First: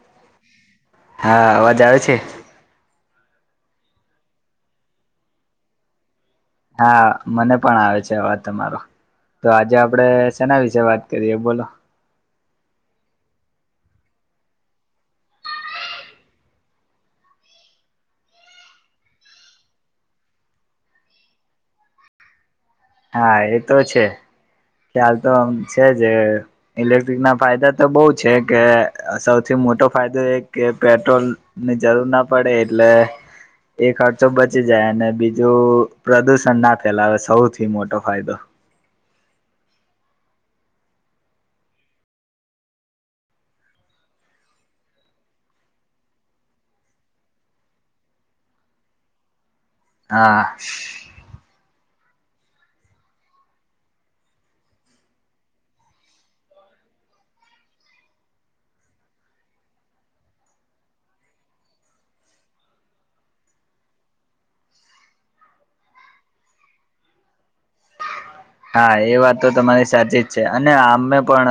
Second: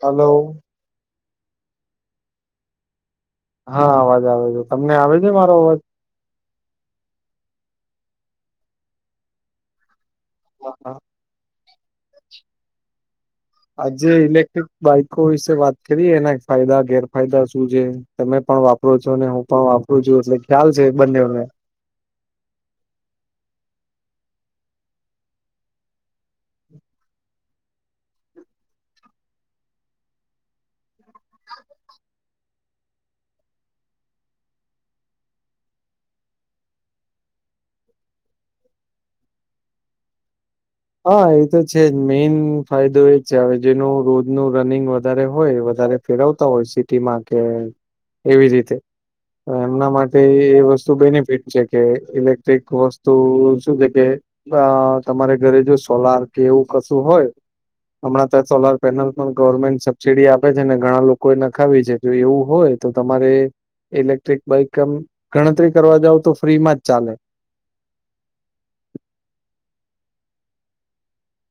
હાલો. હા અવાજ આવે છે? હા અવાજ આવે છે, તમને આવે છે મારો અવાજ? હા મને પણ આવે છે અવાજ તમારો, તો આજે આપડે શેના વિશે હા વાત કરીએ એ બોલો? આજે ઇલેક્ટ્રિક બાઈકો વિશે વાત કરીએ એના ફાયદા ગેરફાયદા શું છે? તમે પણ વાપરો છો, હું પણ વાપરું છું, એટલે ખ્યાલ છે બંનેને. હા એતો છે, ખ્યાલ તો આમ છે જ. ઇલેક્ટ્રિકના ફાયદા તો બહુ છે, કે સૌથી મોટો ફાયદોએ કે પેટ્રોલ. ને જરૂર ના પડે એટલે, એ ખર્ચો બચી જાય અને બીજું પ્રદુષણના ફેલાવે સૌ થી મોટો ફાયદો. હા એતો છે, જ મેઈન ફાયદો એજ છે, જેનું રોજનું રનિંગ વધારે હોય વધારે. ફેરવતા હોય સિટીમાં કે એવી રીતે, તો એમના માટે હા. એ વસ્તુ બેનિફિટ છે. કે ઇલેક્ટ્રિક વસ્તુ શું છે, કે તમારે. ઘરે જો સોલર કે એવું કશું હોય, હમણાં તો સોલારપેનલ ગવર્મેન્ટ સબસીડી આપે છે, ને ઘણા લોકો એ નખાવી છે. જો એવું હોય તો તમારે, ઇલેક્ટ્રિક બાઈક આમ ગણતરી કરવા જાવ તો ફ્રીમાં જ ચાલે. હા એ વાત તો તમારી સાચી જ છે, અને આમે પણ.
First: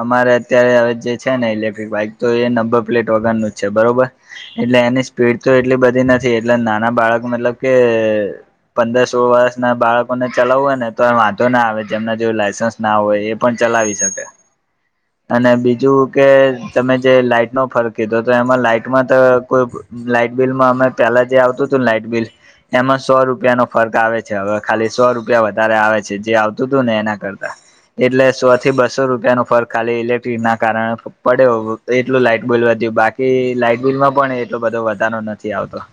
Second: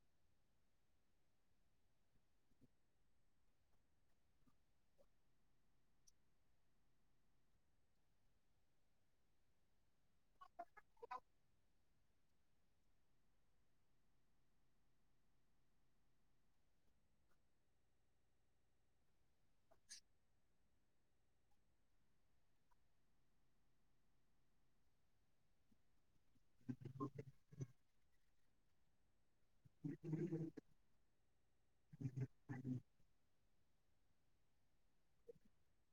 અમારે અત્યારે હવે જે છે ને ઇલેક્ટ્રિક બાઈક તો એ નંબર પ્લેટ વગરનું જ છે બરોબર. એટલે એની સ્પીડ તો એટલી બધી નથી એટલે નાના બાળક મતલબ કે, પંદર સોળ વર્ષ ના બાળકોને ચાલવું હોય ને. તો વાંધો ના આવે જેમના જોડે લાયસન્સ ના હોય એ પણ ચલાવી શકે. [inaudible] અને બીજું કે તમે જે લાઈટ નો ફરક કીધો તો એમાં લાઈટમાં તો કોઈ. લાઈટ બિલ માં અમે પેલા જે આવતુંતું લાઈટ બિલ. એમાં સો રૂપિયા નો ફર્ક આવે છે. હવે ખાલી સો રૂપિયા વધ ધારે આવે છે. જે આવતુંતું ને એના કરતા. એટલે સો થી બસો રૂપિયા નો ફરક ખાલી ઇલેક્ટ્રિક ના કારણે પડ્યો. તો એટલું લાઈટ બિલ વધ્યું બાકી લાઈટ બિલમાં પણ એટલો બધો વધારનો નથી આવતો.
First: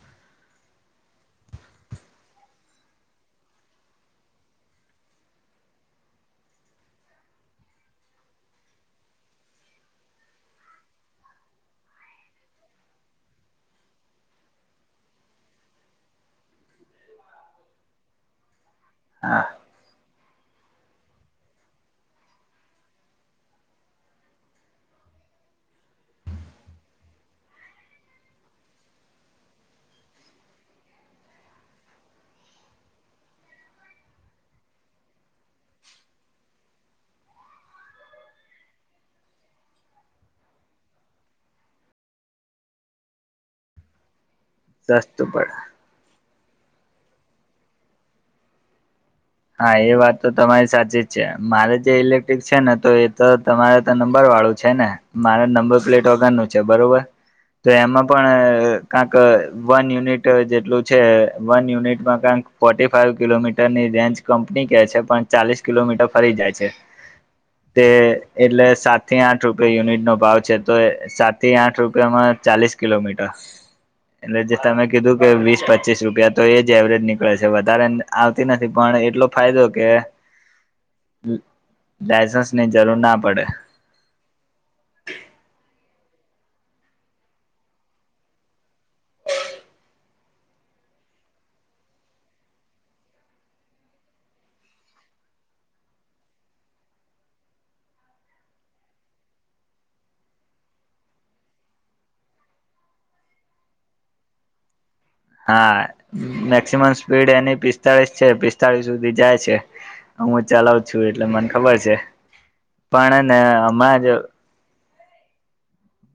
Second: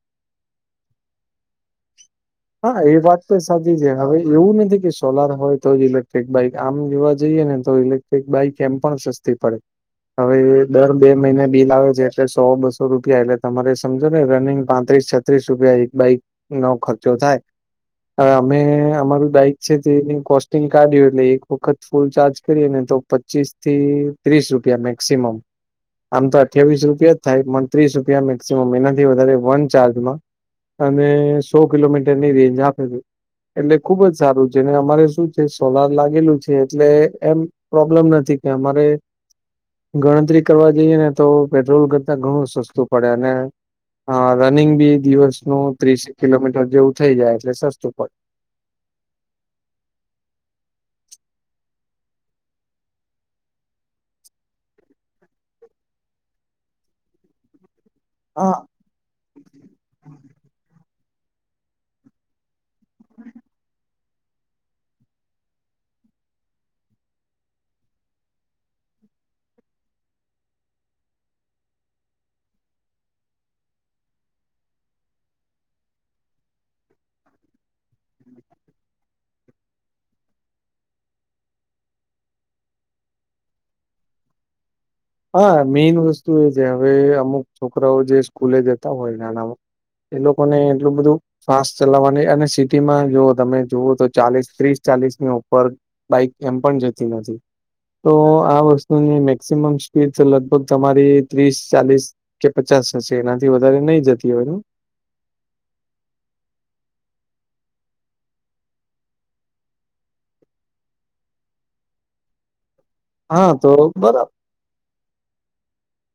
[inaudible] હા એ વાત તો સાચી છે. હવે એવું નથી કે સોલાર હોય તો જ ઇલેક્ટ્રિક બાઈક આમ જોવા જઈએ ને, તો ઇલેક્ટ્રિક બાઈક એમ પણ સસ્તી પડે. હવે દર બે મહિને બિલ આવે છે એટલે સો બસો રૂપિયા એટલે તમારે સમજો ને રનિંગ પાંત્રીસ. છત્રીસ રૂપિયા એક બાઈક નો ખર્ચો થાય હવે અમે અમારુ હા બાઈક. પછી કોસ્ટિંગ કાઢ્યું એટલે એક વખત ફૂલ ચાર્જ કરીએ ને તો પચીસ થી, ત્રીસ રૂપિયા મેક્સિમમ. આમ તો અઠ્યાવીસ રૂપિયા જ થાય પણ ત્રીસ રૂપિયા મેક્સિમમ એનાથી વધારે વન ચાર્જમાં. અને સો કિલોમીટરની રેન્જ આપે છે. એટલે ખુબ જ સારું છેને અમારે શું છે સોલાર લાગેલું છે એટલે એમ. પ્રોબ્લેમ નથી કે અમારે. ગણતરી કરવા જઈએ ને તો પેટ્રોલ કરતા ઘણું સસ્તું પડે અને હા રનિંગ બી સસ્તું પડે દિવસનું ત્રીસ કિલોમીટર જેવું થઇ જાય એટલે સસ્તું પડે. હા એ વાત તો તમારી સાચી જ છે મારે જે ઇલેક્ટ્રિક છે તો એ તો તમારે તો નંબર વાળું છે ને, મારે નંબર પ્લેટ વગર નુ છે. બરોબર તો એમાં પણ હા કાંક વન યુનિટ જેટલું છે, વન યુનિટમાં કાન્ક ફોર્ટી ફાઈવ કિલોમીટર ની રેન્જ કંપની કે છે પણ ચાલીસ કિલોમીટર ફરી જાય છે. તે એટલે સાત થી આઠ રૂપિયા યુનિટ નો ભાવ છે તો એ સાતથી આઠ રૂપિયામાં ચાલીસ કિલોમીટર. [inaudible] જે તમે કીધું કે વીસ પચીસ રૂપિયા તો એ જ એવરેજ નીકળે છે. વધારે આવતી નથી પણ, એટલો ફાયદો કે ડાયસન્સની જરૂર ના પડે. હા મેન વસ્તુ એ છે. હવે અમુક છોકરાઓ જે સ્કૂલે જતા હોય નાનામાં એ લોકો ને એટલું બધું. ફાસ્ટ ચલાવવાની અને સિટીમાં જો તમે જોવું તો ચાલીસ ત્રીસ ચાલીસની ઉપર. બાઈક એમ પણ જતી નથી, તો આ વસ્તુની મેક્સીમમ સ્પીડ છે. લગભગ તમારી ત્રીસ ચાલીસ કે પચાસ હશે એનાથી વધારે નહી જતી હોય ની, હા મેક્સિમમ સ્પીડ એની પિસ્તાળીસ છે, પિસ્તાળીસ સુધી જાય છે. હું ચલાવ છું એટલે મન ખબર છે પણ ને હા તો હમાણા જ બરાબર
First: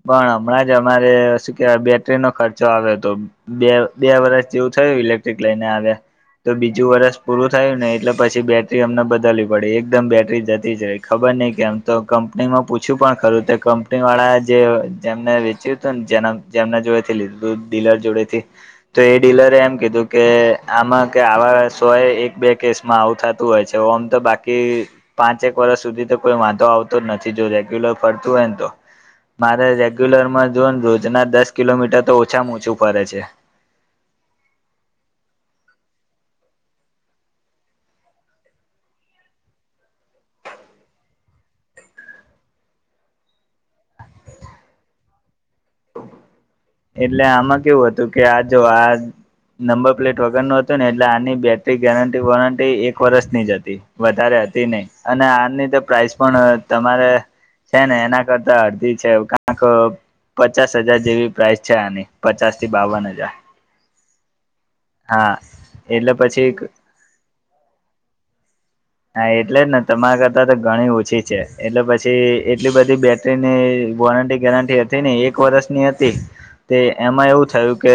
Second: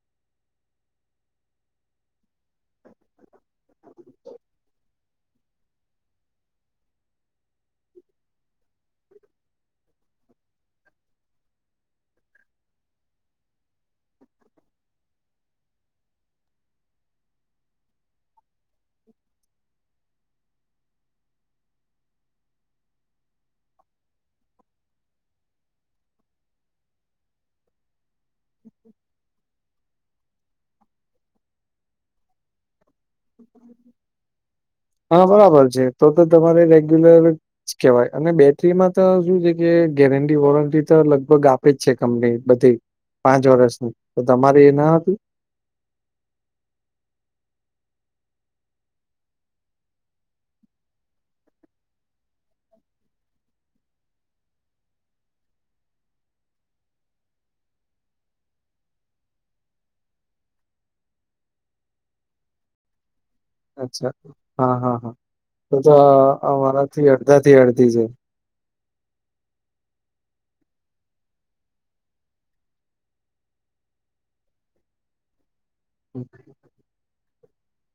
પણ હમણાં જ અમારે શું કેવાય બેટરી નો ખર્ચો આવ્યોતો. બે બે વર્ષ જેવું થયું ઇલેક્ટ્રિક લઈને આવ્યા. તો બીજું વરષ પૂરું થયું ને એટલે પછી બેટરી અમને બદલવી પડી એકદમ બેટરી જતી જ રયી. ખબર નઈ કેમ તો કંપનીમાં પૂછ્યું પણ ખરું તે કંપની વાળા. જે જેમને વેચ્યું હતું ને જે જેમને જોડે થી લીધું ડીલર જોડે થી. તો એ ડીલરે એમ કીધું કે આમાં કે આવા સોએ એક બે કેસ, મા આવું થાતું હોય છે ઓમ તો બાકી. પાંચેક વરસ સુધી તો કોઈ વાંધો આવતો જ નથી જો રેગ્યુલ ફરતું હોય ન તો. [inaudible] મારે રેગ્યુલર માં જોન રોજના દસ કિલોમીટ તો ઓછામાં ઓછું ફરે છે. હં બરાબર ચે તો તો તમારે રેગ્યુલર. કેવાય અને બેટરીમાં તો શું છે કે ગેરંટી વોરંટી તો લગભગ આપે છે કંપની બધી. પાંચ વરસ ની તો તમારે એ ન હતી. એટલે આમાં કેવું હતું કે આ જો આ, નંબર પ્લેટ વગરનું હતું ને એટલે આની બેટરી ગેરંટી વોરંટી એક વરસની જ હતી. વધારે હતી નઇ અને આની તો પ્રાઇસ પણ તમારે. છે ને એના કરતા અળધી છે, કાક પચાસ હજાર જેવી. પ્રાઇસ છે. આની પચાસ થી બાવન હજાર અચ્છા હં હં હ હા તોતો એટલે આ પછી અમારાથી અડધા થી અડધી છે. હા એટલે જ ને તમારા કરતા તો ગણી ઓછી છે, એટલે પછી એટલી બધી બે તેની વોરંટી ગેરંટી હતી નઇ એક વરસની હતી. તે એમાં એવું થયું કે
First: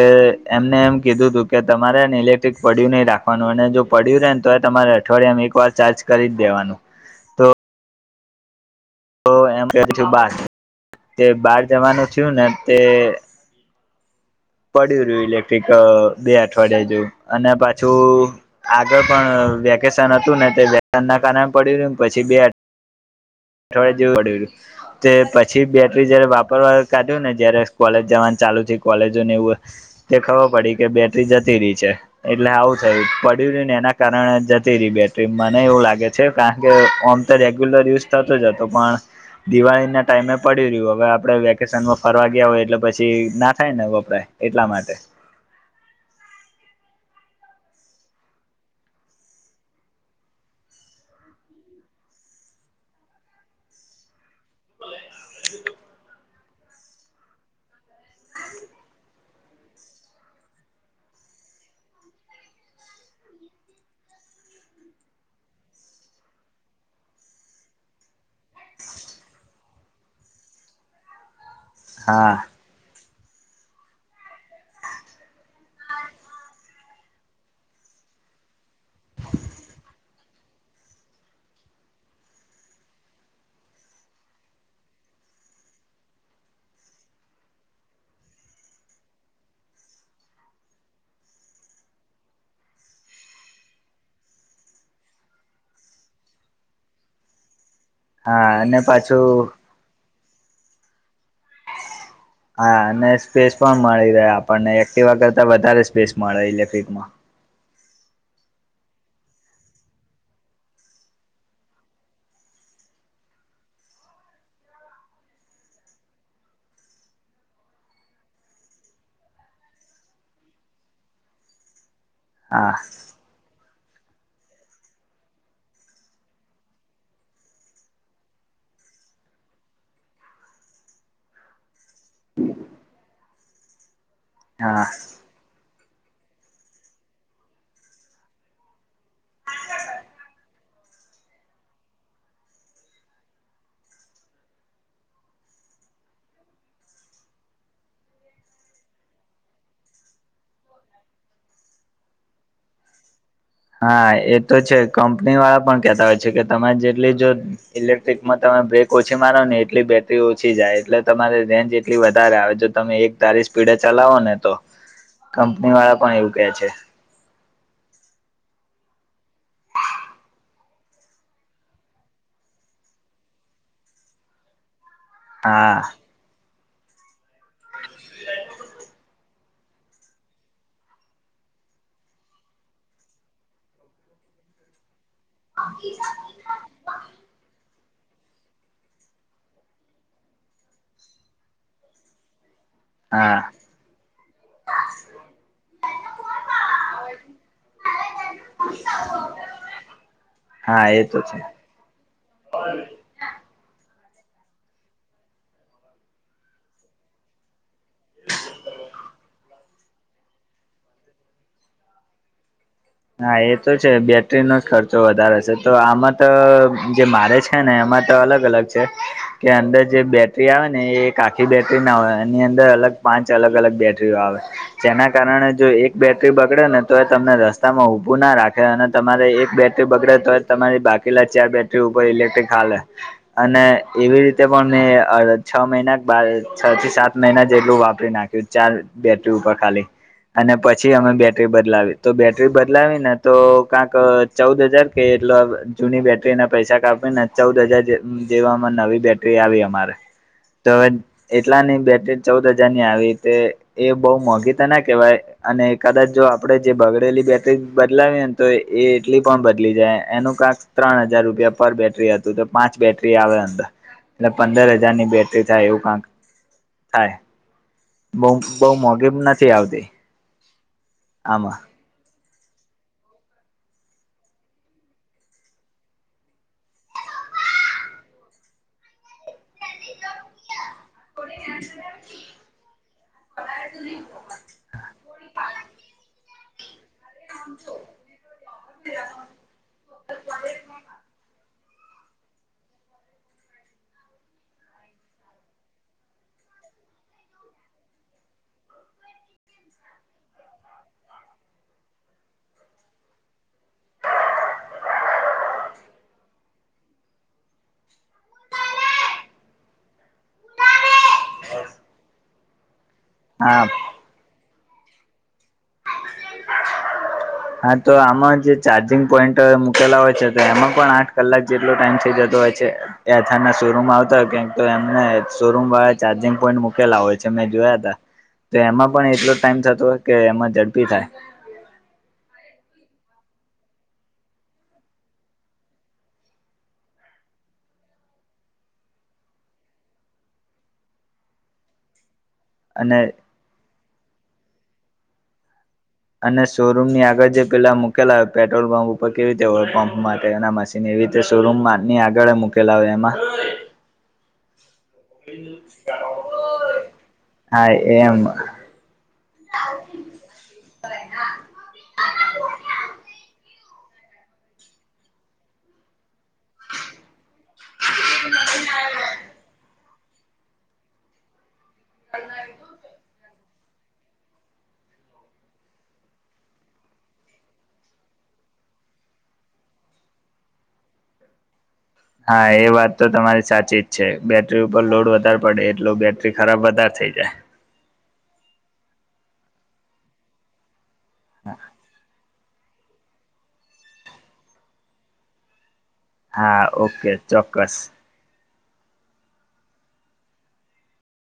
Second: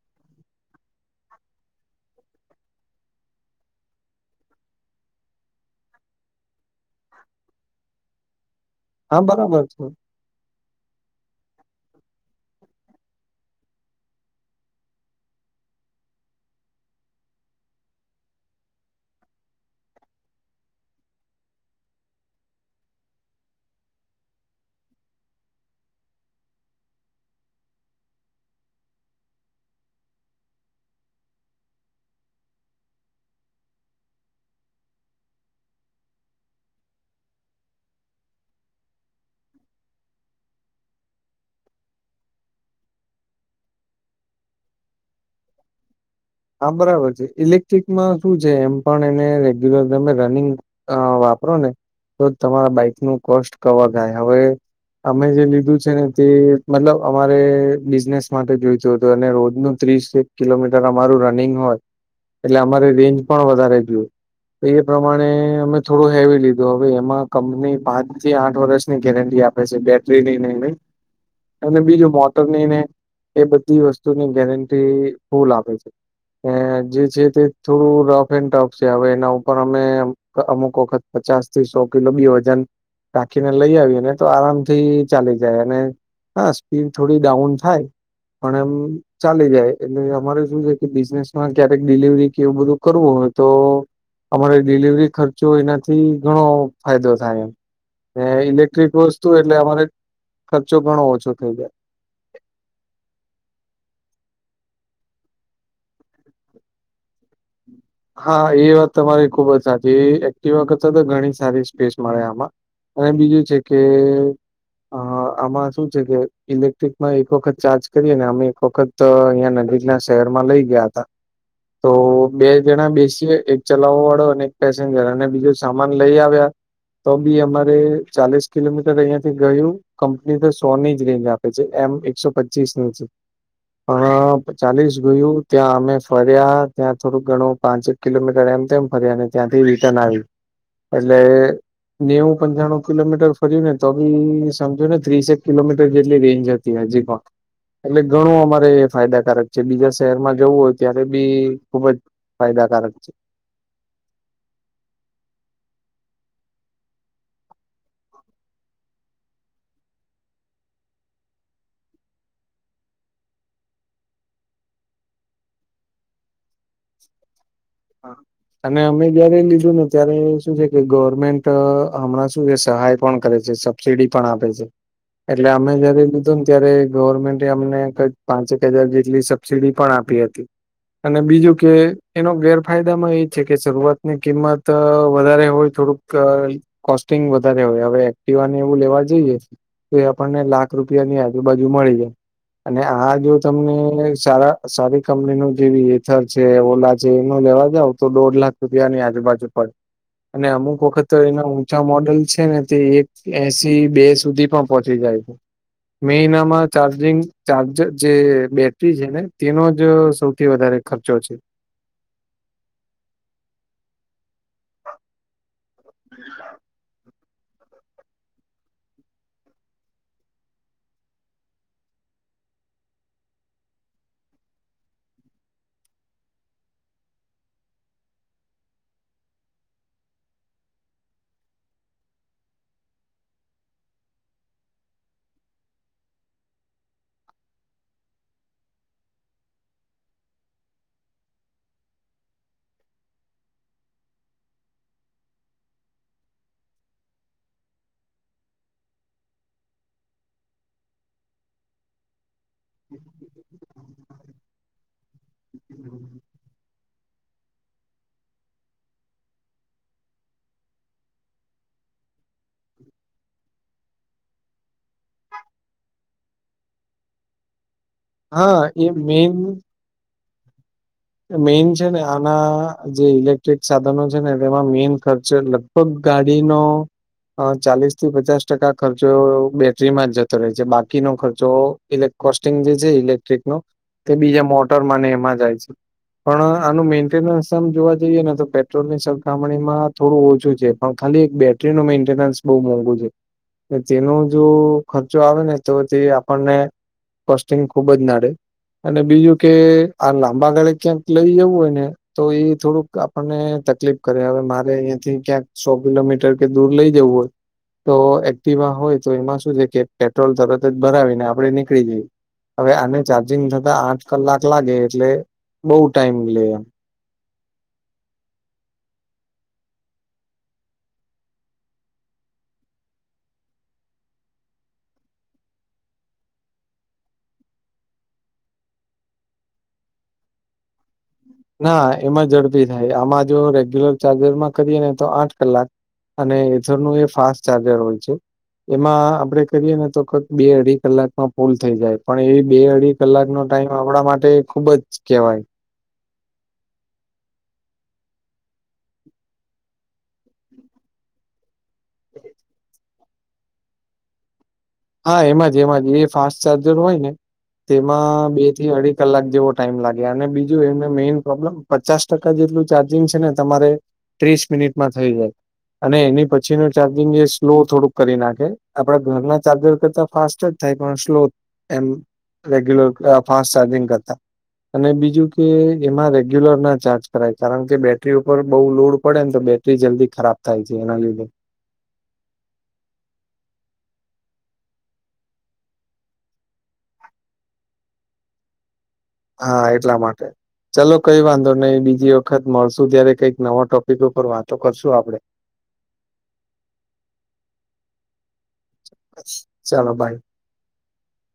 એમને એમ કીધું તું કે તમારેને ઇલેક્ટ્રિક પડ્યુ નય રા પન અને જો પડ્યું રે ને તોયે તમારે અઠવાળિયામાં એક વાર ચાચૅ કરી જ દેવાનું. હા તો બરાબર એમ છે [unintelligible] બાર જવાનું થ્યુ ને તે પડ્યું રયુ ઇલેક્ટ્રિક બે અઠવાડિયા જેવુ અને પાછુ, આગળ પણ વેકેશન હતું ને તે [unintelligible] ના કારણે પડીરયું ને પછી બે, અઠવાડિયા જેવું પડ્યું રયુ. તે પછી બેટરી જયારે વાપરવા કાઢ્યું ને જયારે સ્કોલેજ જવાનું ચાલુ થી કોલેજો ને એવું, તે ખબર પડી કે બેટરી જતી રી છે. એટલે આવું થયુ પડ્યું રયુ ને એના કારણે જતી રહી બેટરી મને એવું લાગે છે કાહ કે ઓમ. તો રેગ્યુલર યુસ થાતો જાતો પણ, દિવાળી ના ટાઈમે પડી રયુ હવે આપડે વેકેશનમાં ફરવા ગ્યા હોય એટલે પછી ના થાય ને વપરાાય. એટલા માટે હા બરાબર ચે ઇલેક્ટ્રિકમાં શું છે? એમ પણ એને રેગ્યુલર તમે રનિંગ અં વાપરો ને તોજ તમારા બાઈક નું કોસ્ટ કવર થાય હવે. અમે જે લીધું છે ને તે મતલબ અમારે બિઝનેસ માટે જોઈતું હતું અને રોજ નુ ત્રીસ એક કિલોમીટર. મારુ રનિંગ હોય. એટલે અમારે રેન્જ પણ વધારે જોઈએ. એ પ્રમાણે અમે થોડું હેવી લીધું. હવે એમાં કંપની પાંચ થી આઠ વરસની ગેરંટી આપ- પે છે, બેટરી ની ને એની. અને બીજું હા મોટર, ની ને એ બધી વસ્તુની ગેરંટી ફુલ આપે છે. ને જે છે તે થોડું રફ એન ટફ સે. હવે એના ઉપર અમે અમુક વખત પચાસ થી સો કિલો બી વજન રાખીને લઈ આવીએ ને તો આરામથી ચાલી જાય. અને હા. સ્પીન થોડી ડાઉન થાય, પણ એમ ચાલી જાય. એટલે અમારે શું છે કે બિસનેસમાં ક્યારેક ડિલિવરી કે એવું બધું કરવું હોય તો અમારે ડિલીવરી ખર્ચો એનાથી ઘણો ફાયદો થાય એમ. હે હા અને ઇલેક્ટ્રિક વસ્તુ પાછું એટલે અમારે ખર્ચો ઘણો ઓછો થઇ જાય. હા. અને સ્પેસ પણ મળી રહે આપણને, એક્ટિવા કરતા વધારે સ્પેસ મળે ઇલેક્ટ્રિકમાં. હા એ વાત તમારી ખુબ જ સાચી. ઈ એક્ટિવા કરતાં તો ઘણી સારી સ્પેસ મળે આમાં. અને બીજું છે કે હા. આમાં શું છે કે ઇલેક્ટ્રિકમાં એક વખત ચાર્જ કરીએ ને, અમે એક વખત તો ન્યાં નજીકના શહેરમાં લઈ ગિયા તા. તો બે હા જણા બેસીએ એક ચલાવવા વાળો અને એક પેસેન્જર, અને બીજું સામાન લઈ આવ્યા તો બી અમારે ચાલીસ કિલોમીટર અહિયાં થી ગયું કંપની તો સો ની જ રેન્જ આપે છે, એમ એકસો પચીસની છે. પણ તો હા ચાલીસ ગયું, ત્યાં અમે ફર્યા ત્યાં થોડુંક ઘણું પાંચેક કિલોમીટર એમ તેમ ફર્યા, અને ત્યાંથી રિટર્ન આવી. એટલે નેવું-પંચાણું કિલોમીટર ફર્યું ને તો બી સમજો ને ત્રીસેક કિલોમીટર જેટલી રેન્જ હત તી હજી પણ. એટલે ઈ ઘણું અમારે ફાયદાકારક છે. બીજા શહેરમાં જવું હોય ત્યારે બી ખુબ જ ફાયદાકારક છે. હા એ તો છે. કંપની વાળા પણ કહેતા હોય છે કે તમે જેટલી જો જ ઇલેક્ટ્રિકમાં તમે બ્રેક ઓછી મારો ને એટલી બેટરી ઓછી જાય. એટલે તમારે રેન્જ એટલી વધારે આવે. જો તમે એક ધારી સ્પીડે ચલાવો ને તો. કંપનીવાળા પણ એવું કહે છે. હા. અને અમે જયારે લીધું ને ત્યારે શું છે કે ગવર્મેન્ટ હમણાં શું છે, સહાય પણ કરે છે, સબ સીડી પણ આપે છે. એટલે અમે હા જયારે લીધું ને ત્યારે ગવર્મેન્ટે અમને કંઈક પાંચેક હજાર જેટલી સબ સીડી પણ આપી હતી. અને બીજું કે એનો ગેર ફાયદામાં એ છે કે, શરૂઆતની કિંમત વધારે હોય, થોડુંક કોસ્ટિંગ વધારે હોય. હવે એક્ટિવાને એવું લેવા જઈએ તો એ આપણને લાખ રૂપિયાની આજુબાજુ મળી રહે. અને આ જો હા તમને સારા સારી કંપની નું જેવી એથર છે, ઓલા છે નો લેવા જાવ તો દોઢ લાખ રૂપિયાની આજુબાજુ પડે. અને અમુક હા એ વખત તો છે એનાવ છ મોડલ છે ને તે એક એંશી બે સુધી પણ પહોંચી જાય છે. મે એનામાં ચાર્જિંગ ચાર્જર જે બેટરી છે ને તેનો જ સૌથી વધારે ખર્ચો છે. હા એ તો છે. બેટરીનો જ ખર્ચો વધારે છે. તો આમાં તો જે મારે છ છે ને એમાં તો અલગ-અલગ છે. કે અંદર જે બેટરી આવે ને એ એક આખી બેટરી ના હોય. એની અંદર અલગ પાંચ અલગ-અલગ બેટરીઓ આવે. જેના કારણે જો એક બેટરી બગડે ને તોઈ તમને રસ સ્તામાં ઊભું ના રાખે. અને તમારે એક બેટરી બગડે તોય તમારી બાકીલા ચાર બેટરી ઉપર ઇલેક્ટ્રિક હાલે. અને એવી રીતે પણ મેં છ મહિના બાર છ થી સાત મહિના જેટલું વાપરી નાખ્યું ચાર બેટરી ઉપર ખાલી અને પછી અમે બેટરી બદલાવી તો બેટ બેટરી બદલાવીને તો કાંક ચૌદ હજાર કે એટલે જૂની બેટરીના પૈસા કાપવીને ચૌદ હજાર જે જેવામાં નવી બેટરી આવી અમારે તો હવે એટલાની બેટરી ચૌદ હજા રની આવી તે એ બઉ મોંઘી તો ના કહેવાય અને કદાચ જો આપડે જે બગડેલી બેટરી બદલાવીને તો એ એટલી પણ બદલી જાય એનું કાક ત્રણ હજાર રૂપિયા પર બેટરી હતું તો પાંચ બેટરી આવે અંદર એટલે પંદર હજારની બેટરી થાય એવું કાક થાય બઉ હા બઉ એ મોંઘી નથી આવતી. આમાં મેઇનસ છે ને આના જે ઇલેક્ટ્રિક સાધનો છે ને તેમાં મેન ખર્ચ લગભગ ગાડીનો અ ચાલીસ થી પચાસ ટકા ખર્ચો બેટરીમાં જતો રહે છે બાકી નો ખર્ચો ઇલે કોસ્ટિંગ જે છે ઇલેક્ટ્રિક નો તે બીજા મોટર માને એમાં જાય છે પણ આનું મેન્ટેનન્સ આમ જોવા જઈએ ને તો પે ટ્રોલની સરખામણીમાં થોડું ઓછું છે પણ ખાલી એક બેટરીનું મેન્ટેનન્સ બહુ મોંઘુ છે. ને તેનો જો ખર્ચો આવે ને તો જે આપણને કોસ્ટિંગ ખુબ જ નડે અને બીજું કે આ લાંબા ગાળે ક્યાંક લઈ જવું હોય ને તો એ થોડુંક આપણને તકલીફ કરે હવે મારે અહીંયાથી ક્યાંક સો કિલોમીટર કે દૂર લઇ જવું હોય તો એક્ટીવા હોય તો એમાં શું છે કે પેટ્રોલ તરત જ ભરાવીએ ને આપણે નીકળી જઈ હવે આને ચાર્જિંગ હા થતા આઠ કલાક લાગે એટલે બઉ ટાઈમ લે એમ હાતો આમાં જે ચાર્જિંગ પોઈન્ટ મૂકેલા હોય છે તો એમાં પણ આઠ કલાક જેટલો ટાઈમ થઇ જતો હોય છે. એથરના શોરૂમ આવતા કતો એમને શોરૂમવાળા ચાર્જિંગ પોઈન્ટ મૂકેલા હોય છે મેં જોયાતા. તો એમાં પણ એટલો ટાઈમ થતો હોય કે એમાં ઝડપી થાય? ના એમાં ઝડપી થાય આમાં જો રેગ્યુલર ચાર્જરમાં કરીએ ને તો આઠ કલાક અને એથરનું એ ફાસ્ટ ચાર્જર હોય છે એમાં આપડે કરીયે ને તો કરીએ બે અઢી કલાકમાં ફૂલ થઈ જાય પણ એ અને બે-અઢી કલાકનો ટાઈમ આપણા માટે ખુબ જ કેહેવાય. અને શોરૂમની આગળ જે પેલા મૂકેલા પેટ્રોલ પંપ ઉપર કેવી રીતે હોય પંપ માટે એના મશીન ને એવી રીતે શોરૂમમાંની આગળ મૂકેલા હોય એમાં હા, એમાં જ એમાં જ એ ફાસ્ટ ચાર્જર હોય ને હા એમ તેમાં બે થી અઢી કલાક જેવો ટાઈમ લાગે અને બીજું એને મેઈન પ્રોબ્લેમ પચાસ ટકા જેટલું ચાર્જિંગ છે ને તમારે ત્રીસ મિનિટમાં થઈ જાય અને એની પછી પછીનું ચાર્જિંગ એ સ્લો થોડુંક કરી નાખે આપડા ઘરના ચાર્જર કરતા ફાસ્ટ જ થાય પણ સ્લો એમ રેગ્યુલર ફાસ્ટ ચાર્જિંગ કરતા અને બીજું કે જેમાં રેગ્યુલર ના ચાર્જ કરાય કારણ કે બેટરી ઉપર બહુ લોડ પડે ને તો બેટરી જલ્દી ખરાબ થાય છે એના લીધે. હા એ વાત તો તમારી સાચી જ છે બેટરી ઉપર લોડ વધારે પડે એટલો બેટરી ખરાબ વધારે થઇ જાય. હા એટલા માટે ચલો કંઇ વાંધો નહીં બીજી વખત મળશું ત્યારે કંઈક નવા ટોપિક વાતો કરશું આપડે. હા, ઓકે ચોક્કસ. ચાલો બાય.